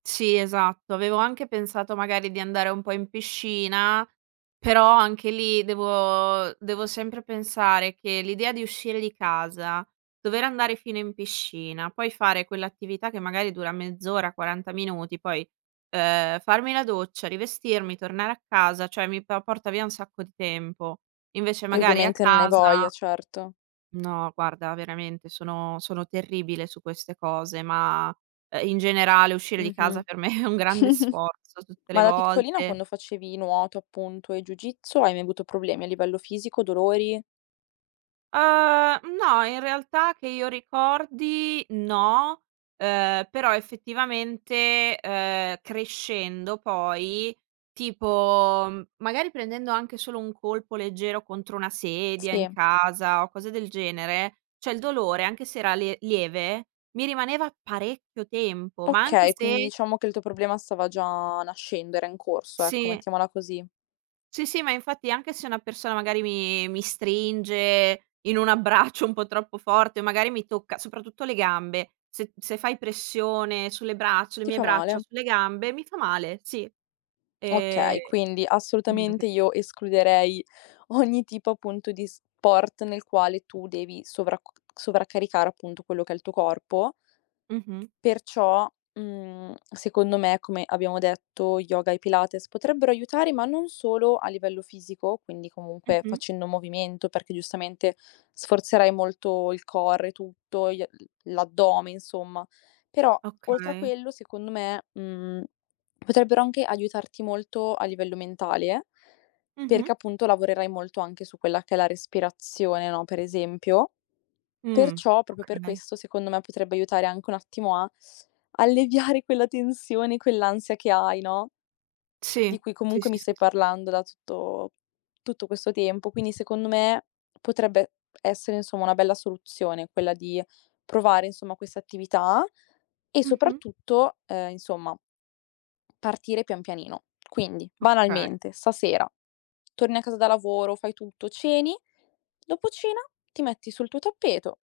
Sì, esatto. Avevo anche pensato magari di andare un po' in piscina, però anche lì, devo devo sempre pensare che l'idea di uscire di casa, dover andare fino in piscina, poi fare quell'attività che magari dura mezz'ora, 40 minuti, poi, uhm, farmi la doccia, rivestirmi, tornare a casa, cioè mi po porta via un sacco di tempo, invece E magari a ovviamente non hai voglia, casa certo. No, guarda veramente sono sono terribile su queste cose, ma, uhm, in generale uscire di casa Mh-mh. per me è un grande sforzo tutte le Ma da piccolina volte. quando facevi nuoto appunto, e Ju Jitsu, hai mai avuto problemi a livello fisico, dolori? Uhm, no, in realtà che io ricordi no, uhm, però effettivamente, uhm, crescendo poi, tipo magari prendendo anche solo un colpo leggero contro una sedia, in Sì. casa o cose del genere, cioè il dolore anche se era le lieve mi rimaneva parecchio tempo, ma anche Okay, quindi se diciamo che il tuo problema stava già nascendo, era in corso, ecco, Sì. mettiamola così. Sì, sì, ma infatti anche se una persona magari mi mi stringe in un abbraccio un po' troppo forte o magari mi tocca, soprattutto le gambe, se se fai pressione sulle braccia sulle Ti mie fa braccia o male. sulle gambe, mi fa male, sì, ehm, Okay, quindi quindi neanche assolutamente io escluderei ogni tipo, appunto, di sport nel quale tu devi sovracc sovraccaricare appunto, quello che è il tuo corpo Mh-mh. perciò, mhmm, secondo me, come abbiamo detto, yoga e pilates potrebbero aiutare, ma non solo a livello fisico. Quindi comunque Mh-mh. facendo movimento, perché giustamente sforzerai molto il core e tutto, gli l'addome insomma. Però oltre a Okay. quello, secondo me, mhmm, potrebbero anche aiutarti molto a livello mentale, perché Mh-mh. appunto lavorerai molto anche su quella che è la respirazione, no, per esempio. Mh, Perciò, proprio per okay. questo secondo me, potrebbe aiutare anche un attimo a alleviare quella tensione, quell'ansia che hai, no, Sì. di cui Sì, comunque mi sì, sì, stai sì. parlando da tutto tutto questo tempo. Quindi secondo me, potrebbe essere, insomma, una bella soluzione quella di provare insomma, questa attività e Mh-mh. soprattutto, ehm, insomma, partire pian pianino. Quindi Okay. banalmente stasera torni a casa da lavoro, fai tutto, ceni, dopo cena ti metti sul tuo tappeto